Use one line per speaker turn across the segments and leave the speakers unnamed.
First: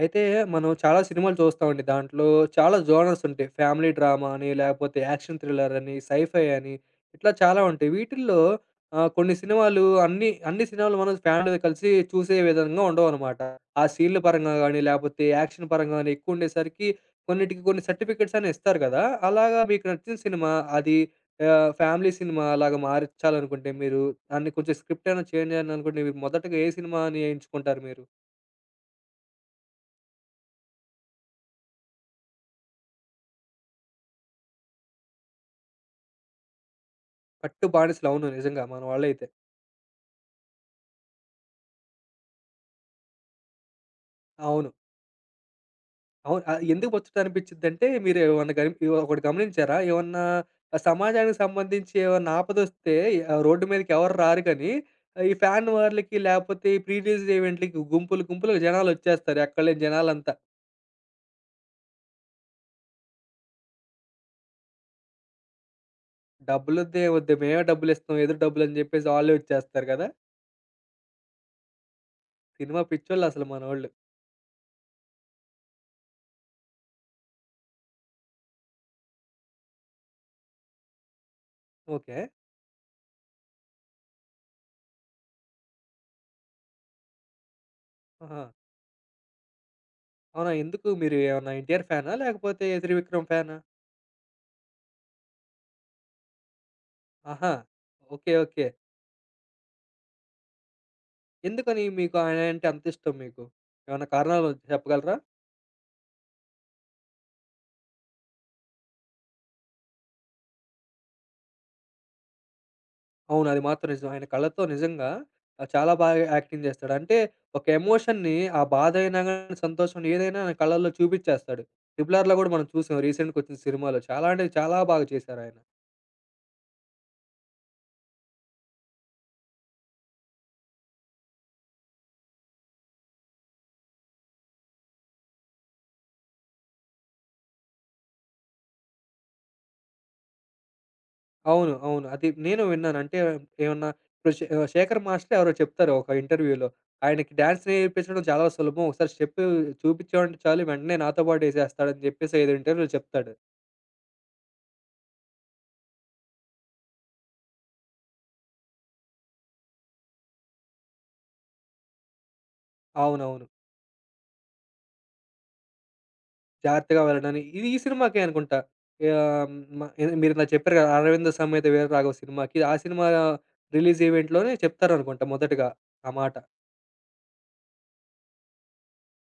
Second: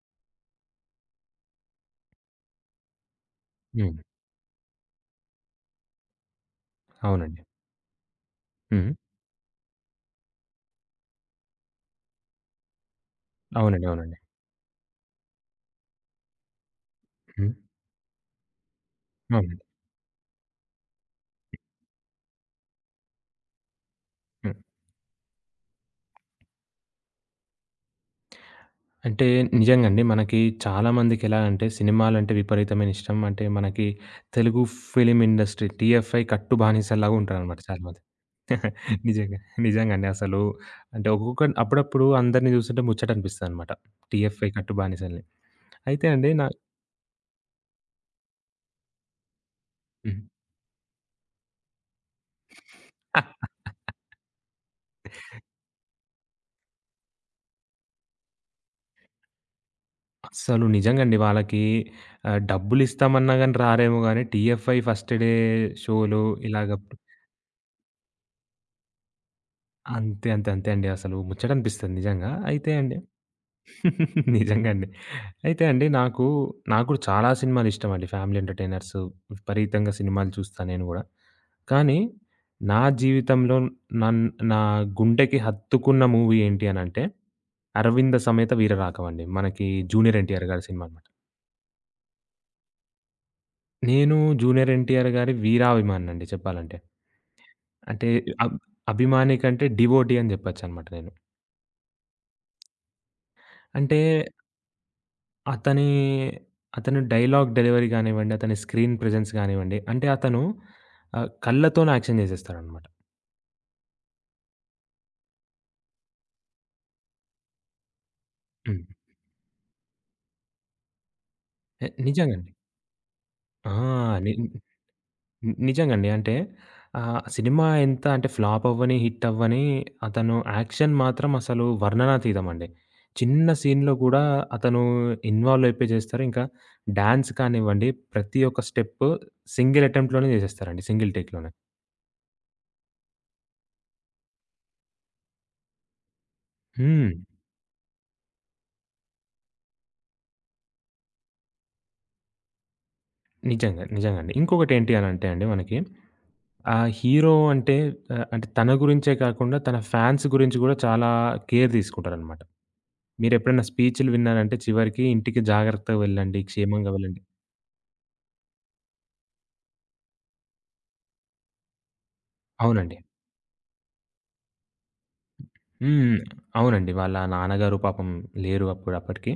అయితే మనం చాలా సినిమాలు చూస్తామండి. దాంట్లో చాలా జోనర్స్ ఉంటాయి. ఫ్యామిలీ
హ్మ్.
డ్రామా అని, లేకపోతే యాక్షన్ థ్రిల్లర్ అని, సైఫై అని ఇట్లా
అవునండి.
చాలా ఉంటాయి. వీటిల్లో
హ్మ్.
కొన్ని సినిమాలు అన్ని సినిమాలు మనం ఫ్యామిలీతో కలిసి చూసే విధంగా ఉండవనమాట. ఆ
అవునండి. అవునండి.
సీన్‌ల పరంగా గాని, లేపోతే యాక్షన్ పరంగా గాని ఎక్కువుండేసరికి
హ్మ్.
కొన్నిటికి కొన్ని సర్టిఫికేట్స్ అని ఇస్తారు కదా! అలాగా
అవునండి.
మీకు నచ్చిన సినిమా అది ఫ్యామిలీ సినిమా అలాగా మార్చాలనుకుంటే మీరు దాన్ని
హ్మ్.
కొంచెం స్క్రిప్ట్ ఏమైనా చేంజ్ చేయాలనుకుంటే మీరు మొదటగా ఏ సినిమాని ఎంచుకుంటారు మీరు?
అంటే నిజంగండి మనకి చాలా మందికెలా అంటే సినిమాలంటే విపరీతమైన ఇష్టం. అంటే మనకి తెలుగు ఫిల్మ్ ఇండస్ట్రీ టీఎఫ్ఐ కట్టు బానిసలాగా ఉంటారనమాట
పట్టు
చాలా మంది.
బానిసలు. అవును. నిజంగా మన వాళ్ళైతే.
నిజంగా. నిజంగండి. అసలు అంటే ఒక్కొక్క అప్పుడప్పుడు అందరిని చూస్తుంటే ముచ్చటనిపిస్తదనమాట. టీఎఫ్ఐ కట్టు
అవును.
బానిసల్ని. అయితే అండి
అవును.
నా
ఎందుకు ముచ్చట అనిపించిద్దంటే మీరు ఏమన్నా గని ఒకటి గమనించారా?
హ్మ్.
ఏమన్నా సమాజానికి సంబంధించి ఏమన్నా ఆపదొస్తే రోడ్డు మీదకి ఎవరు రారు కానీ ఈ ఫ్యాన్ వార్లకి లేకపోతే ఈ ప్రీ రిలీజ్ ఈవెంట్‌లకి గుంపులు గుంపులుగా జనాలొచ్చేస్తారు. ఎక్కడలేని జనాలంతా.
అస్సలు నిజంగండి. వాళ్ళకి డబ్బులిస్తామన్నా గాని రారేమో గాని టీఎఫ్ఐ ఫస్ట్ డే షోలు ఇలాగ
డబ్బులొద్దే వద్దు మేమే డబ్బులిస్తాం ఎదురు డబ్బులని చెప్పేసి వాళ్ళే వచ్చేస్తారు కదా!
అంతే. అంతే. అంతే అండి. అసలు ముచ్చటనిపిస్తది నిజంగా. అయితే
సినిమా
అండి
పిచ్చోళ్ళసలు మనోళ్ళు.
నిజంగా అండి. అయితే అండి నాకు, నాకు కూడా చాలా సినిమాలిష్టమండి. ఫ్యామిలీ ఎంటర్‌టైనర్స్ విపరీతంగా సినిమాలు చూస్తా నేను గూడా. కానీ
ఓకే.
నా జీవితంలో నన్ నా గుండెకి హత్తుకున్న మూవీ ఏంటి అనంటే 'అరవింద
ఆహా!
సమేత వీరరాఘవ' అండి. మనకి జూనియర్ ఎన్టీఆర్
అవునా?
గారి సినిమా
ఎందుకు
అనమాట.
మీరు ఏమన్నా ఎన్టీఆర్ ఫ్యానా? లేకపోతే త్రివిక్రమ్ ఫ్యానా?
నేను జూనియర్ ఎన్టీఆర్ గారి వీరాభిమానినండి చెప్పాలంటే.
ఆహా!
అంటే
ఓకే.
అబ్
ఓకే.
అభిమాని కంటే డివోటీ అని జెప్పొచ్చనమాట నేను.
ఎందుకని మీకు ఆయనంటే అంత ఇష్టం మీకు?
అంటే
ఏమన్నా కారణాలు చెప్పగలరా?
అతని, అతని డైలాగ్ డెలివరీ గానివ్వండి, అతని స్క్రీన్ ప్రెజెన్స్ గానివ్వండి, అంటే అతను కళ్ళతోనే యాక్షన్ జేసేస్తాడనమాట.
అవును. అది మాత్రం నిజం. ఆయన కళ్ళతో నిజంగా చాలా బాగా యాక్టింగ్ చేస్తాడు. అంటే ఒక ఎమోషన్‌ని ఆ
హ్మ్.
బాధైనా గాని, సంతోషం ఏదైనా ఆయన కళ్ళల్లో చూపిచ్చేస్తాడు. 'ట్రిపుల్ ఆర్'లో
నిజంగండి.
గూడా మనం చూసాం రీసెంట్‌గా వచ్చిన
ఆ!
సినిమాలో. చాలా
ని
అంటే
ని
చాలా బాగా చేశారాయన.
నిజంగండి. అంటే సినిమా ఎంత అంటే ఫ్లాప్ అవ్వని, హిట్ అవ్వని అతను యాక్షన్ మాత్రం అసలు వర్ణనాతీతమండి. చిన్న సీన్‌లో గూడా అతను ఇన్వాల్వ్ అయిపోయి జేస్తారు. ఇంకా డాన్స్ కానివ్వండి, ప్రతి ఒక్క స్టెప్పు సింగిల్ అటెంప్ట్‌లోనే జేసేస్తారండి. సింగిల్ టేక్‌లోనే.
అవును. అవును. అది నేను విన్నాను. అంటే ఏమన్నా ఇప్పుడు 'శేఖర్ మాస్టర్' ఎవరో చెప్తారు ఒక ఇంటర్వ్యూలో.
హ్మ్.
ఆయనకి డాన్స్ నేర్పించడం చాలా సులభం. ఒకసారి స్టెప్ చూపిచ్చామంటే చాలు వెంటనే నాతో పాటు ఎసేస్తాడని చెప్పేసి ఏదో ఇంటర్వ్యూలో చెప్తాడు.
నిజంగా. నిజంగండి. ఇంకొకటేంటి అనంటే అండి మనకి ఆ హీరో అంటే అంటే తన గురించే కాకుండా తన ఫ్యాన్స్ గురించి గూడా చాలా కేర్ తీసుకుంటారనమాట.
అవునవును.
మీరెప్పుడైనా స్పీచ్‌లు విన్నారంటే చివరికి ఇంటికి జాగ్రత్తగా వెళ్ళండి, క్షేమంగా
జాగ్రత్తగా
వెళ్ళండి.
వెళ్ళడానికి. ఇది ఈ సినిమాకే అనుకుంటా. ఆహ్, మ మీరిందాక చెప్పారు కదా! 'అరవింద సమేత వీరరాఘవ' సినిమాకి, ఆ
అవునండి.
సినిమా రిలీజ్ ఈవెంట్‌లోనే చెప్తారనుకుంటా మొదటగా ఆ
హ్మ్.
మాట.
అవునండి. వాళ్ళ నాన్నగారు పాపం లేరు అప్పుడు అప్పటికి.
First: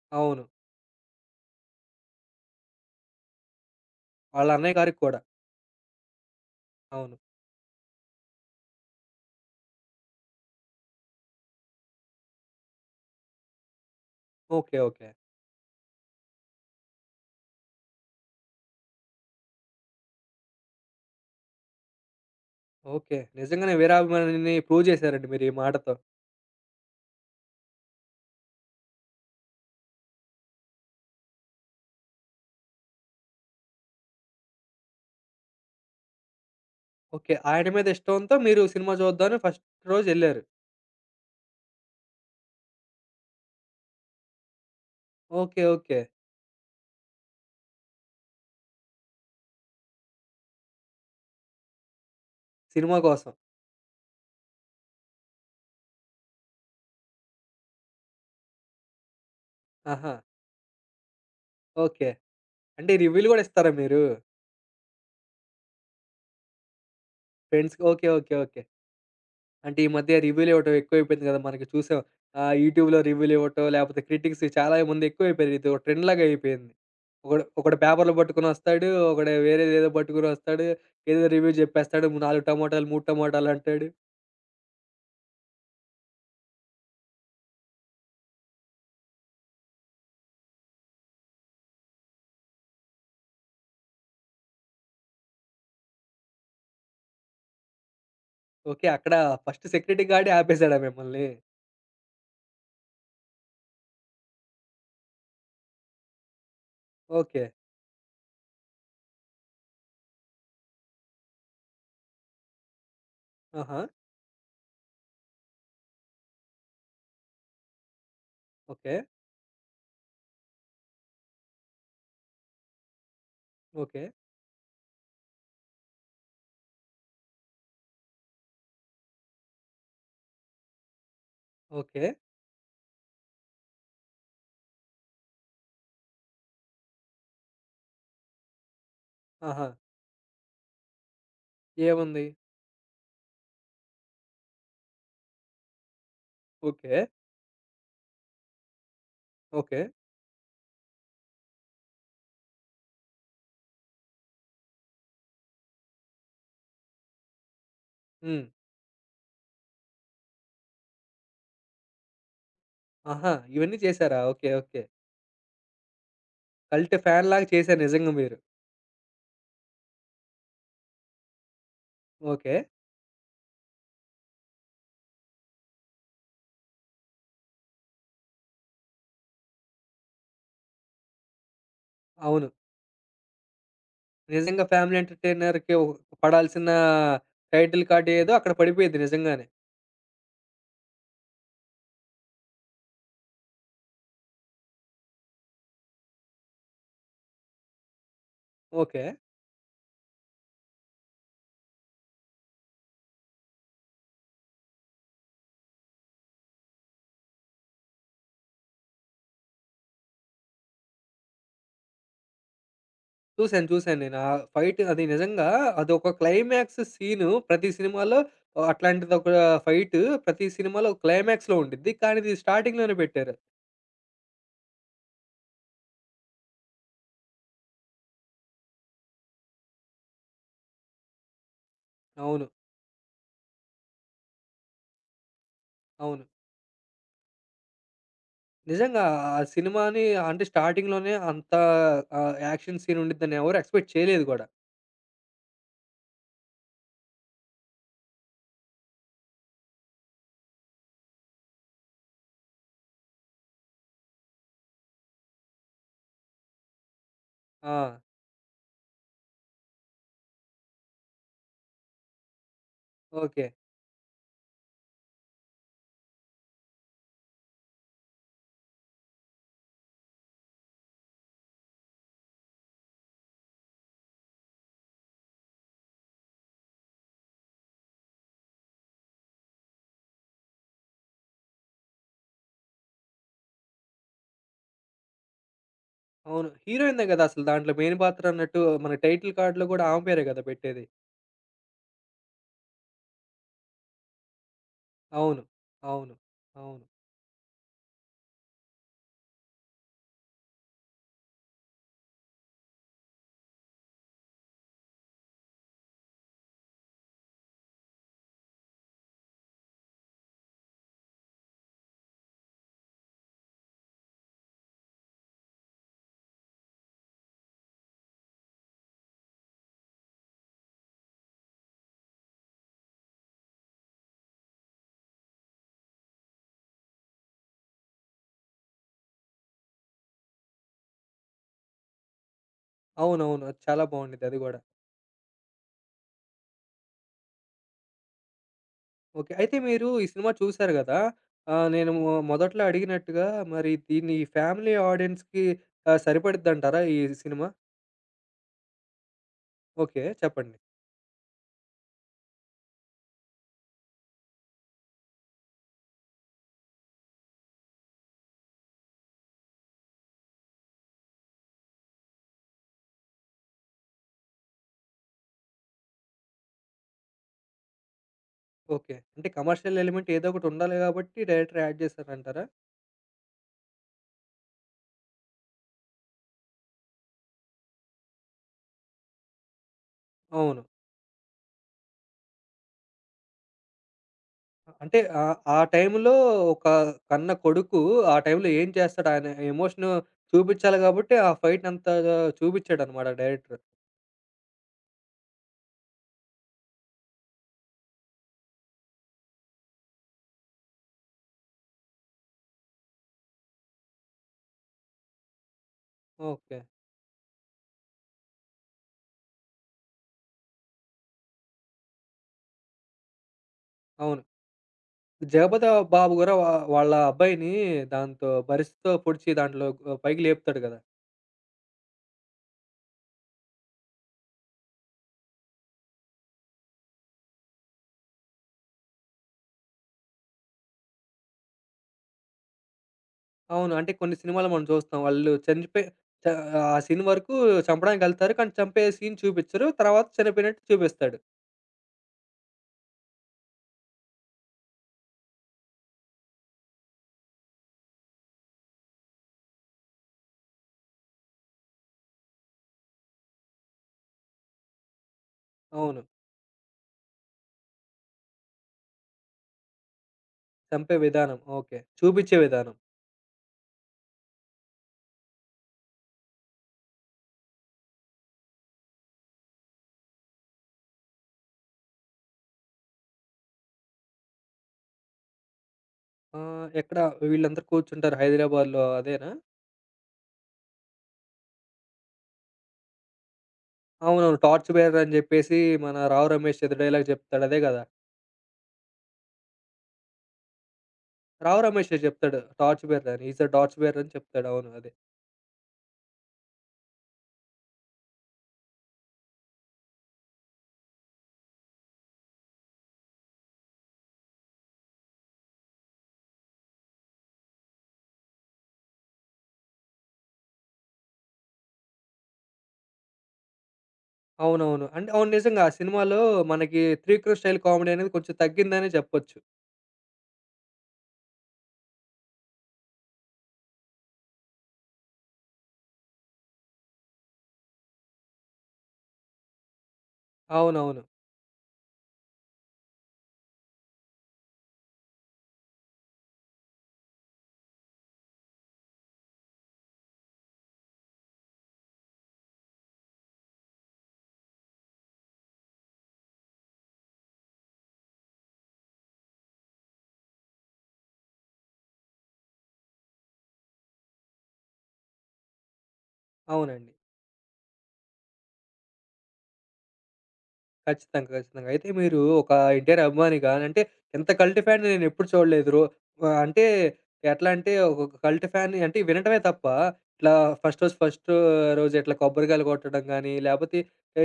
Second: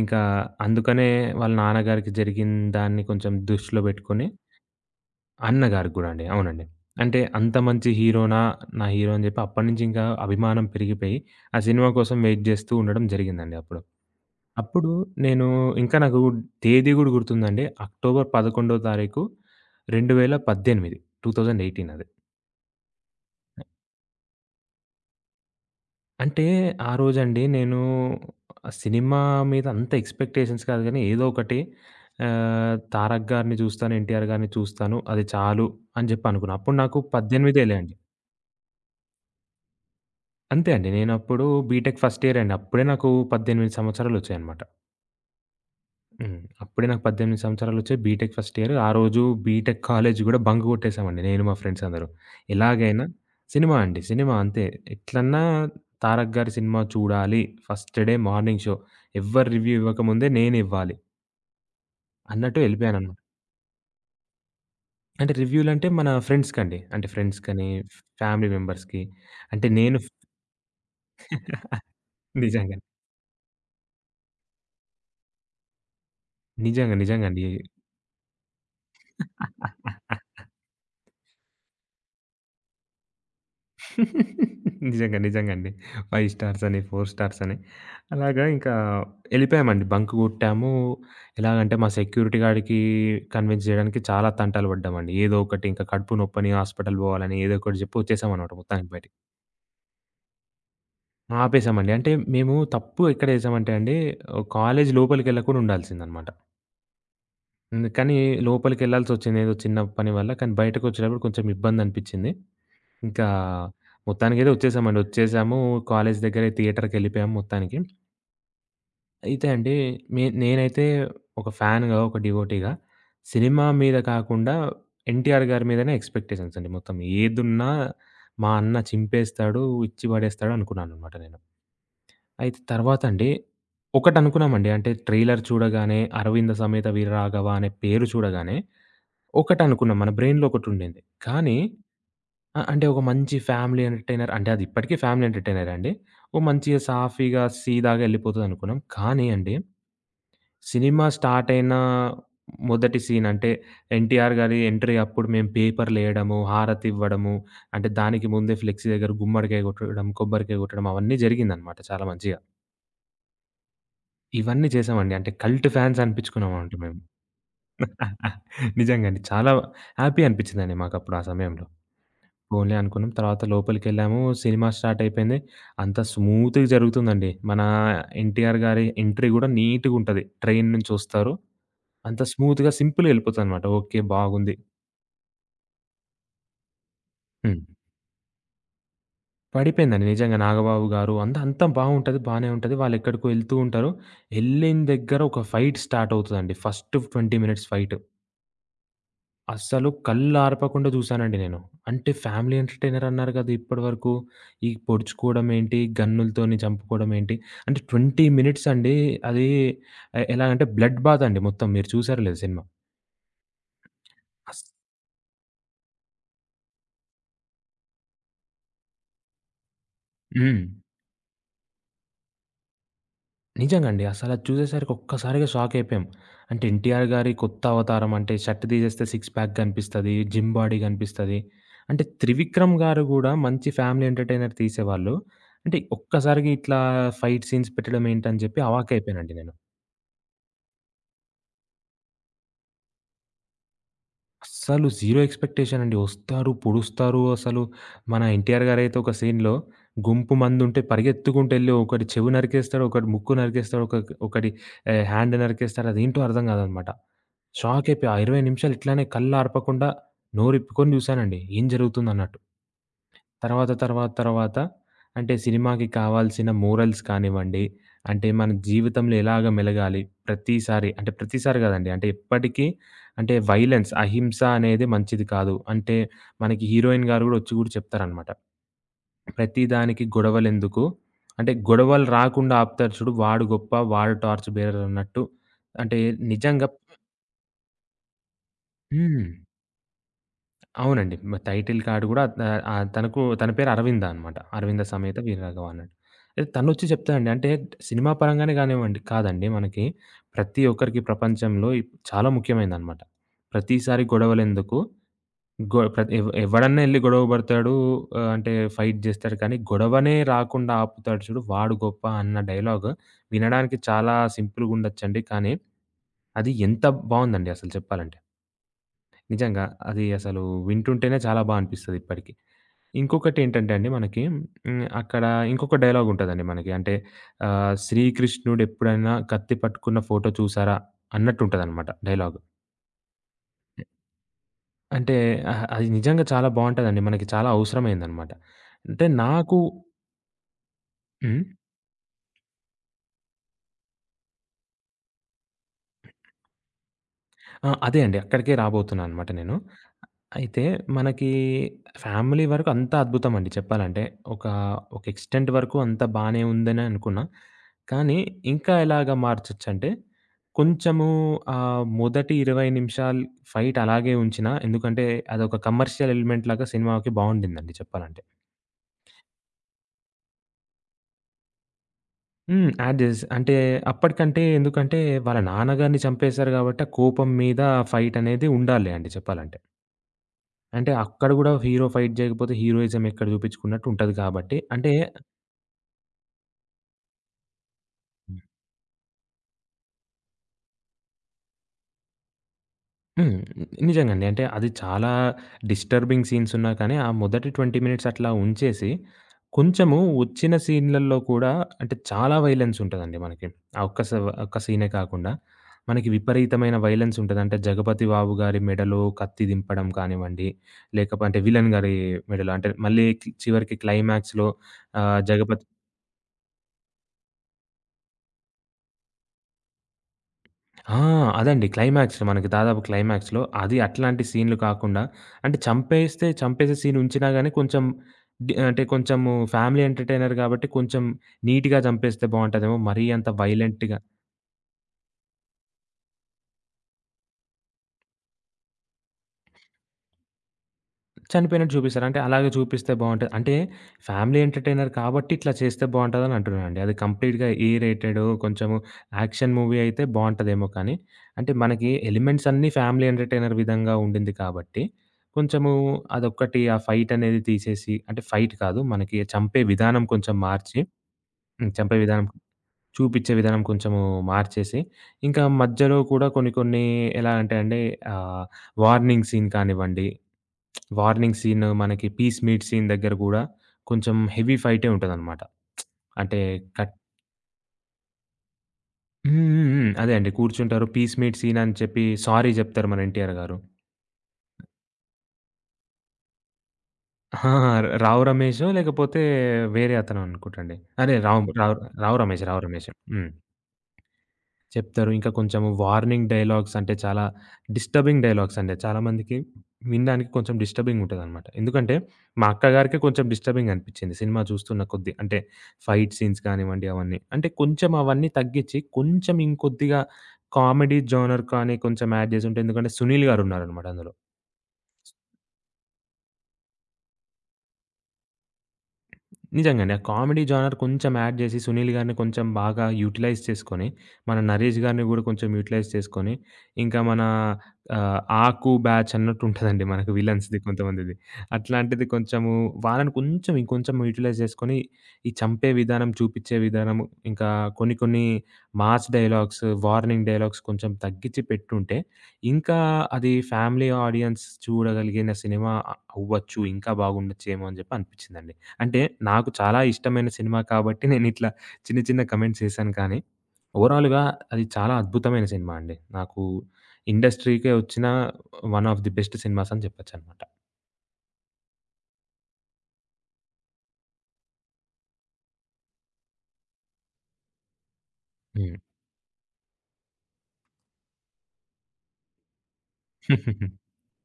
ఇంకా
అవును.
అందుకనే వాళ్ళ నాన్నగారికి జరిగిన దాన్ని కొంచెం దృష్టిలో పెట్టుకొని
వాళ్ళ అన్నయ్య గారికి కూడా.
అన్నగారికి గూడా అండి. అవునండి.
అవును.
అంటే అంత మంచి హీరోనా, నా హీరో అని జెప్పి అప్పటినుంచి ఇంకా అభిమానం పెరిగిపోయి, ఆ సినిమా కోసం వెయిట్ జేస్తూ ఉండడం జరిగిందండి అప్పుడు.
ఓకే.
అప్పుడు
ఓకే.
నేను ఇంకా నాకు తేదీ గూడా గుర్తుందండి. అక్టోబర్ 11 తారీఖు, 2018 2018 అది.
ఓకే. నిజంగానే వీరాభిమానిని ప్రూవ్ చేశారండి మీరు ఈ మాటతో.
అంటే ఆ రోజండి నేను ఆ సినిమా మీద అంత ఎక్స్‌పెక్టేషన్స్ కాదు గానీ ఏదో ఒకటి, 'తారక్' గారిని చూస్తాను, 'ఎన్టీఆర్' గారిని చూస్తాను. అది చాలు అని జెప్పి అనుకున్నా. అప్పుడు నాకు
ఓకే.
18
ఆయన
ఏళ్ళే
మీద
అండి.
ఇష్టంతో మీరు సినిమా చూద్దామని ఫస్ట్ రోజెళ్లారు.
అంతే అండి. నేనప్పుడు బీటెక్ ఫస్ట్ ఇయర్ అండి. అప్పుడే నాకు 18 సంవత్సరాలొచ్చాయనమాట.
ఓకే. ఓకే.
హ్మ్. అప్పుడే నాకు 18 సంవత్సరాలొచ్చాయి. BTech first year. ఆ రోజు బీటెక్ కాలేజీ గూడా బంక్ గొట్టేసామండి నేను మా ఫ్రెండ్స్ అందరూ.
సినిమా
ఎలాగైనా
కోసం.
సినిమా అండి. సినిమా అంతే. ఎట్లన్నా 'తారక్' గారి సినిమా చూడాలి. First day morning show. ఎవ్వరు రివ్యూ
ఆహా!
ఇవ్వకముందే నేనివ్వాలి
ఓకే.
అన్నట్టు
అంటే
ఎళ్ళిపోయాననమాట.
రివ్యూలు గూడా ఇస్తారా మీరు?
అంటే రివ్యూలంటే మన ఫ్రెండ్స్‌కండి. అంటే ఫ్రెండ్స్‌కని,
ఫ్రెండ్స్‌కి ఓకే. ఓకే.
Family
okay.
మెంబర్స్‌కి. అంటే
అంటే ఈ
నేను
మధ్య రివ్యూలు ఇవ్వటం ఎక్కువైపోయింది కదా! మనకి చూసాం.
నిజంగా.
యూట్యూబ్‌లో రివ్యూలు ఇవ్వటం, లేపోతే క్రిటిక్స్ చాలా మంది ఎక్కువైపోయారు. ఇది ఒక ట్రెండ్ లాగా అయిపోయింది.
నిజంగా
ఒకడు
అండి.
ఒకడు పేపర్‌లు పట్టుకొనొస్తాడు. ఒకడు వేరేదేదో పట్టుకొనొస్తాడు. ఏదో రివ్యూ జెప్పేస్తాడు. 4 టమోటాలు, 3 టమోటాలు అంటాడు.
నిజంగండి. 5 స్టార్స్ అని, 4 స్టార్స్ అని అలాగా ఇంకా ఎళ్ళిపోయామండి. బంక్ కొట్టాము. ఎలాగంటే మా సెక్యూరిటీ గాడికి కన్విన్స్ జేయడానికి చాలా తంటాలు పడ్డామండి. ఏదో ఒకటి ఇంకా కడుపు నొప్పని హాస్పిటల్ పోవాలని ఏదో ఒకటి జెప్పి వచ్చేసామనమాట
ఓకే.
మొత్తానికి బయటికి.
అక్కడ ఫస్ట్ సెక్యూరిటీ గార్డే ఆపేసాడా మిమ్మల్ని?
ఆపేసామండి. అంటే మేము తప్పు ఎక్కడ జేసామంటే అండి కాలేజ్ లోపలికెళ్ళకుండా ఉండాల్సిందనమాట.
ఓకే.
కానీ లోపలికెళ్ళాల్సొచ్చింది ఏదో చిన్న పని వల్ల. కానీ బయటకొచ్చేటప్పుడు కొంచెం ఇబ్బందనిపిచ్చింది. ఇంకా
ఆహా!
మొత్తానికైతే వచ్చేసామండి. వచ్చేసాము. కాలేజ్ దగ్గరే థియేటర్‌కెళ్ళిపోయాము మొత్తానికి.
ఓకే.
అయితే అండి నేనైతే ఒక ఫ్యాన్‌గా, ఒక డివోటీగా సినిమా మీద
ఓకే.
కాకుండా ఎన్టీఆర్ గారి మీదనే ఎక్స్‌పెక్టేషన్స్ అండి మొత్తం. ఏదున్నా మా అన్న చింపేస్తాడు, ఇచ్చి పడేస్తాడు అనుకున్నాననమాట నేను.
ఓకే.
అయితే తర్వాత అండి ఒకటనుకున్నామండి. అంటే ట్రైలర్ చూడగానే 'అరవింద సమేత వీర రాఘవ' అనే పేరు చూడగానే
ఆహా!
ఒకటనుకున్నాం. మన బ్రెయిన్‌లో ఒకటుండింది. కానీ
ఏముంది?
ఆ! అంటే ఒక మంచి ఫ్యామిలీ ఎంటర్‌టైనర్ అంటే అది ఇప్పటికి ఫ్యామిలీ ఎంటర్‌టైనరే అండి. ఓ మంచిగా
ఓకే.
సాఫీగా సీదాగా ఎళ్ళిపోతదనుకున్నాం. కానీ అండి,
ఓకే.
సినిమా స్టార్ట్ అయిన మొదటి సీన్ అంటే 'ఎన్టీఆర్' గారి ఎంట్రీ అప్పుడు మేము పేపర్‌లేయడము, హారతి ఇవ్వడము, అంటే దానికి
హ్మ్.
ముందే ఫ్లెక్సీ దగ్గర గుమ్మడికాయ కొట్టడం, కొబ్బరికాయ కొట్టడం అవన్నీ జరిగిందనమాట చాలా మంచిగా.
ఆహా! ఇవన్నీ చేసారా? ఓకే.
ఇవన్నీ
ఓకే.
చేసామండి. అంటే కల్ట్ ఫ్యాన్స్ అనిపించుకున్నామంట
కల్ట్
మేము.
ఫ్యాన్ లాగా చేసారు నిజంగా మీరు.
నిజంగా అండి. చాలా హ్యాపీ అనిపించిందండి మాకప్పుడు ఆ సమయంలో.
ఓకే.
పోన్లే అనుకున్నాం. తర్వాత లోపలికెళ్ళాము. సినిమా స్టార్ట్ అయిపోయింది. అంతా స్మూత్‌గా జరుగుతుందండి. మన 'ఎన్టీఆర్' గారి ఎంట్రీ గూడా నీట్‌గుంటది. ట్రైన్ నుంచొస్తారు. అంత
అవును.
స్మూత్‌గా సింపుల్‌గా ఎళ్ళిపోతదనమాట. ఓకే. బాగుంది.
నిజంగా ఫ్యామిలీ ఎంటర్‌టైనర్‌కి ఓ పడాల్సిన
హ్మ్.
టైటిల్ కార్డ్ ఏదో అక్కడ పడిపోయిద్ది నిజంగానే.
పడిపోయిందండి నిజంగా. నాగబాబు గారు అంతా బావుంటది. బానే ఉంటది. వాళ్ళెక్కడికో ఎళ్తూ ఉంటారు. ఎళ్ళిన దగ్గర ఒక ఫైట్ స్టార్ట్ అవుతదండి. First 20 minutes fight.
ఓకే.
అస్సలు కళ్ళార్పకుండా చూసానండి నేను. అంటే ఫ్యామిలీ ఎంటర్‌టైనర్ అన్నారు కదా! ఇప్పటివరకు ఈ పొడుచుకోవడం ఏంటి, గన్నులతోని చంపుకోవడం ఏంటి, అంటే 20 మినిట్స్ అండి. అది ఎలా అంటే బ్లడ్ బాత్ అండి మొత్తం. మీరు చూసారో లేదో సినిమా.
చూసాను. చూసాను నేను. ఆ
అస్
ఫైట్ అది నిజంగా అదొక క్లైమాక్స్ సీను ప్రతి సినిమాలో అట్లాంటిదొక ఫైట్ ప్రతి
హ్మ్.
సినిమాలో క్లైమాక్స్‌లో ఉండిద్ది. కానీ ఇది స్టార్టింగ్‌లోనే పెట్టారు.
నిజంగండి. అసలది చూసేసరికి ఒక్కసారిగా షాకయిపోయాం. అంటే 'ఎన్టీఆర్' గారి కొత్త అవతారం అంటే షర్ట్ తీసేస్తే సిక్స్ ప్యాక్ కనిపిస్తది. జిమ్ బాడీ కనిపిస్తది. అంటే
అవును.
'త్రివిక్రమ్' గారు గూడా మంచి ఫ్యామిలీ ఎంటర్‌టైనర్ తీసేవాళ్ళు. అంటే
అవును.
ఒక్కసారిగా ఇట్లా ఫైట్ సీన్స్ పెట్టడం ఏంటని జెప్పి
నిజంగా
అవాక్కయిపోయానండి
ఆ
నేను.
సినిమాని అంటే స్టార్టింగ్‌లోనే అంత యాక్షన్ సీన్ ఉండిద్దని ఎవరు ఎక్స్‌పెక్ట్ చేయలేదు గూడా.
అస్సలు జీరో ఎక్స్‌పెక్టేషన్ అండి. వస్తారు, పొడుస్తారు అసలు. మన 'ఎన్టీఆర్' గారైతే ఒక సీన్‌లో గుంపు మందుంటే పరిగెత్తుకుంటెళ్ళి ఒకడి చెవి నరికేస్తాడు, ఒకడి ముక్కు నరికేస్తాడు, ఒకడి హ్యాండ్ నరికేస్తాడు. అదేంటో అర్థం గాదనమాట.
ఆ!
షాకయిపోయి ఆ 20 నిమిషాలు ఇట్లానే కళ్ళార్పకుండా నోరిప్పుకొని జూసానండి. ఏం జరుగుతుందన్నట్టు.
ఓకే.
తర్వాత అంటే సినిమాకి కావాల్సిన మోరల్స్ కానివ్వండి, అంటే మన జీవితంలో ఎలాగ మెలగాలి, ప్రతిసారి గాదండి. అంటే ఎప్పటికీ అంటే వైలెన్స్, అహింస అనేది మంచిది కాదు. అంటే మనకి హీరోయిన్ గారు గూడా ఒచ్చి గూడా చెప్తారనమాట. ప్రతి దానికి గొడవలెందుకు? అంటే గొడవలు రాకుండా ఆపుతారు చూడు వాడు గొప్ప, వాడు టార్చ్ బేరర్ అన్నట్టు. అంటే
అవును.
నిజంగా
హీరోయినే గదా! అసలు దాంట్లో మెయిన్ పాత్ర అన్నట్టు మన
హ్మ్.
టైటిల్ కార్డ్‌లో గూడా ఆమె పేరే గదా! పెట్టేది.
అవునండి. టైటిల్ కార్డ్ గూడా ఆహ్, ఆహ్, తనకు తన పేరు అరవింద అనమాట. 'అరవింద సమేత వీర
అవును.
రాఘవ' అన్నట్టు.
అవును.
అయితే
అవును.
తనొచ్చి చెప్తదండి. అంటే సినిమా పరంగానే గానివ్వండి కాదండి మనకి ప్రతి ఒక్కరికి ప్రపంచంలో చాలా ముఖ్యమైనదనమాట. ప్రతిసారి గొడవలెందుకు? గొ ప్రతి ఎవ్ ఎవడన్నా ఎళ్లి గొడవ పడతాడు, అంటే ఫైట్ జేస్తాడు కానీ గొడవనే రాకుండా ఆపుతాడు చూడు వాడు గొప్ప అన్న డైలాగ్ వినడానికి చాలా సింపుల్‌గుండొచ్చండి. కానీ అది ఎంత బావుందండి అసలు చెప్పాలంటే. నిజంగా అది అసలు వింటుంటేనే చాలా బా అనిపిస్తది ఇప్పటికి. ఇంకొకటేంటంటే అండి మనకి అక్కడ ఇంకొక డైలాగ్ ఉంటదండి మనకి. అంటే శ్రీకృష్ణుడెప్పుడైనా కత్తి పట్టుకున్న ఫోటో చూసారా అన్నట్టుంటదనమాట డైలాగు.
అవునవును. అది చాలా బావుండిద్ది అది గూడా.
అంటే అహా! అది నిజంగా చాలా బావుంటదండి. మనకి చాలా అవసరమైందనమాట. అంటే
ఓకే. అయితే
నాకు
మీరు ఈ సినిమా చూసారు గదా!
హ్మ్.
నేను మొదట్లో అడిగినట్టుగా మరి దీన్ని ఫ్యామిలీ ఆడియన్స్‌కి సరిపడిద్దంటారా ఈ సినిమా?
ఆ! అదే అండి. అక్కడికే రాబోతున్నా అనమాట నేను.
ఓకే. చెప్పండి.
అయితే మనకి ఫ్యామిలీ వరకు అంతా అద్భుతమండి చెప్పాలంటే. ఒక, ఒక ఎక్స్‌టెంట్ వరకు అంతా బానే ఉందనే అనుకున్నా. కానీ ఇంకా ఎలాగా మార్చొచ్చంటే, కొంచెము మొదటి 20 నిమిషాలు ఫైట్ అలాగే ఉంచినా ఎందుకంటే అదొక కమర్షియల్ ఎలిమెంట్ లాగా సినిమాకి బావుండిందండి చెప్పాలంటే.
ఓకే. అంటే కమర్షియల్ ఎలిమెంట్ ఏదో ఒకటి ఉండాలి గాబట్టి డైరెక్టర్ యాడ్ జేసారంటారా?
యాడ్ జేస్ అంటే అప్పటికంటే ఎందుకంటే వాళ్ళ నాన్నగారిని చంపేశారు గాబట్టి ఆ కోపం మీద ఫైట్ అనేది ఉండాలి అండి చెప్పాలంటే.
అవును.
అంటే అక్కడ గూడా హీరో ఫైట్ జేయకపోతే హీరోయిజం ఎక్కడ జూపిచ్చుకున్నట్టు ఉంటది కాబట్టి అంటే
అంటే ఆ టైంలో ఒక కన్న కొడుకు ఆ టైంలో ఏం చేస్తాడు? ఆయన ఎమోషన్ చూపిచ్చాలి గాబట్టి ఆ ఫైట్‌నంతగా చూపిచ్చాడనమాట
హ్మ్.
డైరెక్టర్.
నిజంగండి. అంటే అది చాలా డిస్టర్బింగ్ సీన్స్ ఉన్నా కానీ, ఆ మొదటి 20 మినిట్స్ అట్లా ఉంచేసి, కొంచెము వచ్చిన సీన్‌లలో కూడా అంటే చాలా వైలెన్స్ ఉంటదండి మనకి. ఆ ఒక్క స ఒక్క సీనే కాకుండా, మనకి
ఓకే.
విపరీతమైన వైలెన్స్ ఉంటది. అంటే 'జగపతి బాబు' గారి మెడలో కత్తి దింపడం కానివ్వండి, లేకపోతే విలన్ గారి మెడలో అంటే మళ్ళీ చివరికి
అవును.
క్లైమాక్స్‌లో ఆహ్, 'జగపతి
జగపతి బాబు గూడా వాళ్ళ అబ్బాయిని దాంతో బరిస్తో పొడిచి దాంట్లో పైకి లేపుతాడు గదా!
ఆ! అదండి. క్లైమాక్స్ మనకి దాదాపు క్లైమాక్స్‌లో అది అట్లాంటి సీన్‌లు కాకుండా అంటే చంపేస్తే చంపేసే సీన్ ఉంచినా గాని కొంచెం డి అంటే కొంచెము ఫ్యామిలీ ఎంటర్‌టైనర్ కాబట్టి కొంచెం నీట్‌గా చంపేస్తే బావుంటదేమో. మరీ అంత
అవును. అంటే
వైలెంట్‌గా
కొన్ని సినిమాల్లో మనం చూస్తాం. వాళ్ళు చనిపోయి చ ఆ సీన్ వరకు చంపడానికెళ్తారు. కానీ చంపే సీన్ చూపిచ్చరు. తర్వాత చనిపోయినట్టు చూపిస్తాడు.
చనిపోయినట్టు చూపిస్తారు. అంటే అలాగే చూపిస్తే బావుంటది. అంటే ఫ్యామిలీ ఎంటర్‌టైనర్ కాబట్టి ఇట్లా చేస్తే బావుంటదని అంటున్నానండి. అది కంప్లీట్‌గా ఏ రేటెడ్ కొంచెము యాక్షన్ మూవీ అయితే బావుంటదేమో కానీ, అంటే మనకి ఎలిమెంట్స్ అన్నీ ఫ్యామిలీ ఎంటర్‌టైనర్ విధంగా ఉండింది కాబట్టి, కొంచెము
అవును.
అదొక్కటి ఆ ఫైట్ అనేది తీసేసి అంటే ఫైట్ కాదు. మనకి చంపే విధానం కొంచెం మార్చి
చంపే విధానం. ఓకే.
చంపే విధానం
చూపిచ్చే విధానం.
చూపిచ్చే విధానం కొంచెము మార్చేసి, ఇంకా మధ్యలో కూడా కొన్ని కొన్ని ఎలా అంటే అండి, ఆహ్, వార్నింగ్ సీన్ కానివ్వండి వార్నింగ్ సీన్, మనకి పీస్ మీట్ సీన్ దగ్గర గూడా కొంచెం హెవీ ఫైటే ఉంటదనమాట. అంటే కట్
ఎక్కడ వీళ్ళందరూ కూర్చుంటారు హైదరాబాద్‌లో అదేనా?
హ్మ్. హ్మ్. హ్మ్. అదే అండి. కూర్చుంటారు. పీస్ మీట్ సీన్ అని చెప్పి సారీ జెప్తారు మన ఎన్టీఆర్ గారు.
అవునవును. 'టార్చ్ బేరర్' అని జెప్పేసి మన 'రావు రమేష్' ఏదో డైలాగ్ జెప్తాడు
ఆ!
అదే గదా!
'రావు రమేషో' లేకపోతే వేరే అతను అనుకుంటండి. అదే రావు
'రావు
రావు
రమేషే'
'రావు
జెప్తాడు.
రమేష్.' 'రావు
'టార్చ్
రమేష్.'
బేరర్' అని.
హ్మ్.
ఈస్ ఎ టార్చ్ బేరర్ అని చెప్తాడు. అవును. అదే.
చెప్తారు. ఇంకా కొంచెం వార్నింగ్ డైలాగ్స్ అంటే చాలా డిస్టర్బింగ్ డైలాగ్స్ అండి. చాలామందికి వినడానికి కొంచెం డిస్టర్బింగ్ ఉంటదనమాట. ఎందుకంటే మా అక్కగారికే కొంచెం డిస్టర్బింగ్ అనిపిచ్చింది సినిమా చూస్తున్న కొద్దీ. అంటే ఫైట్ సీన్స్ కానివ్వండి అవన్నీ. అంటే కొంచెం అవన్నీ తగ్గిచ్చి కొంచెం ఇంకొద్దిగా కామెడీ జోనర్ కానీ కొంచెం యాడ్ జేసుంటే ఎందుకంటే సునీల్ గారున్నారనమాట అందులో.
అవునవును. అంటే అవును నిజంగా. ఆ సినిమాలో మనకి 'త్రివిక్రమ్' స్టైల్ కామెడీ అనేది కొంచెం తగ్గిందనే చెప్పొచ్చు.
నిజంగానే. ఆ కామెడీ జోనర్ కొంచెం యాడ్ జేసి 'సునీల్' గారిని కొంచెం బాగా యుటిలైజ్ చేసుకొని, మన 'నరేష్' గారిని గూడా కొంచెం యుటిలైజ్ చేసుకొని, ఇంకా మన ఆహ్, 'ఆకు' బ్యాచ్ అన్నట్టు ఉంటదండి మనకు విలన్స్‌ది
అవునవును.
కొంతమందిది. అట్లాంటిది కొంచెము వాళ్ళని కొంచెం ఇంకొంచెం యుటిలైజ్ చేసుకొని, ఈ చంపే విధానం, చూపిచ్చే విధానం, ఇంకా కొన్ని కొన్ని మాస్ డైలాగ్స్, వార్నింగ్ డైలాగ్స్ కొంచెం తగ్గిచ్చి పెట్టుంటే, ఇంకా అది ఫ్యామిలీ ఆడియన్స్ చూడగలిగిన సినిమా అవ్వచ్చు. ఇంకా బాగుండొచ్చేమో అని జెప్పి అనిపిచ్చిందండి. అంటే నాకు చాలా ఇష్టమైన సినిమా కాబట్టి నేనిట్లా చిన్న చిన్న కమెంట్స్ చేశాను కానీ, ఓవరాల్‌గా అది చాలా అద్భుతమైన సినిమా అండి. నాకు
అవునండి.
ఇండస్ట్రీకే వచ్చిన one of the best cinemas అని చెప్పొచ్చనమాట.
ఖచ్చితంగా. ఖచ్చితంగా. అయితే మీరు ఒక ఎన్టీఆర్ అభిమానిగా అంటే ఇంత కల్ట్ ఫ్యాన్‌ని నేనెప్పుడు చూడలేదు. అంటే ఎట్లా అంటే ఒక కల్ట్
హ్మ్.
ఫ్యాన్‌ని అంటే వినటమే తప్ప ఇట్లా ఫస్ట్ రోజు ఇట్లా కొబ్బరికాయలు కొట్టడం గానీ, లేపోతే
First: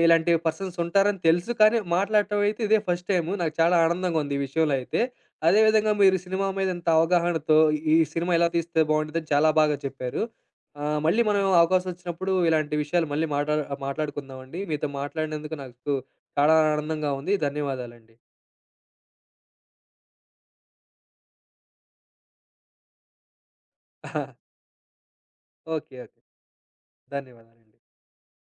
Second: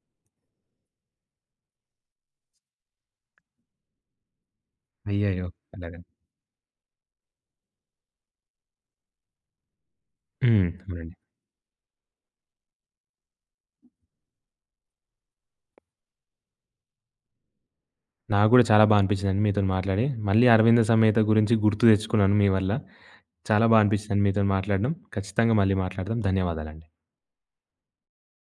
ఇలాంటి పర్సన్స్ ఉంటారని తెలుసు. కానీ మాట్లాడటం అయితే ఇదే ఫస్ట్ టైము. నాకు చాలా ఆనందంగా ఉంది ఈ విషయంలో అయితే.
అయ్యయ్యో!
అదే విధంగా
అలాగా.
మీరు సినిమా మీద ఇంత అవగాహనతో ఈ సినిమా ఎలా తీస్తే బావుండిద్దని చాలా బాగా చెప్పారు.
అవునండి.
మళ్ళీ మనం అవకాశం వచ్చినప్పుడు ఇలాంటి విషయాలు మళ్ళీ మాట్లాడుకుందామండి. మీతో మాట్లాడినందుకు నాకు చాలా ఆనందంగా ఉంది. ధన్యవాదాలండి.
నాకు గూడా చాలా బా అనిపించిందండి మీతోని మాట్లాడి. మళ్ళీ 'అరవింద సమేత' గురించి గుర్తు తెచ్చుకున్నాను మీ వల్ల. చాలా బా అనిపించిందండి మీతోని మాట్లాడడం. ఖచ్చితంగా మళ్ళీ
ఓకే.
మాట్లాడదాం.
ఓకే.
ధన్యవాదాలండి.
ధన్యవాదాలండి.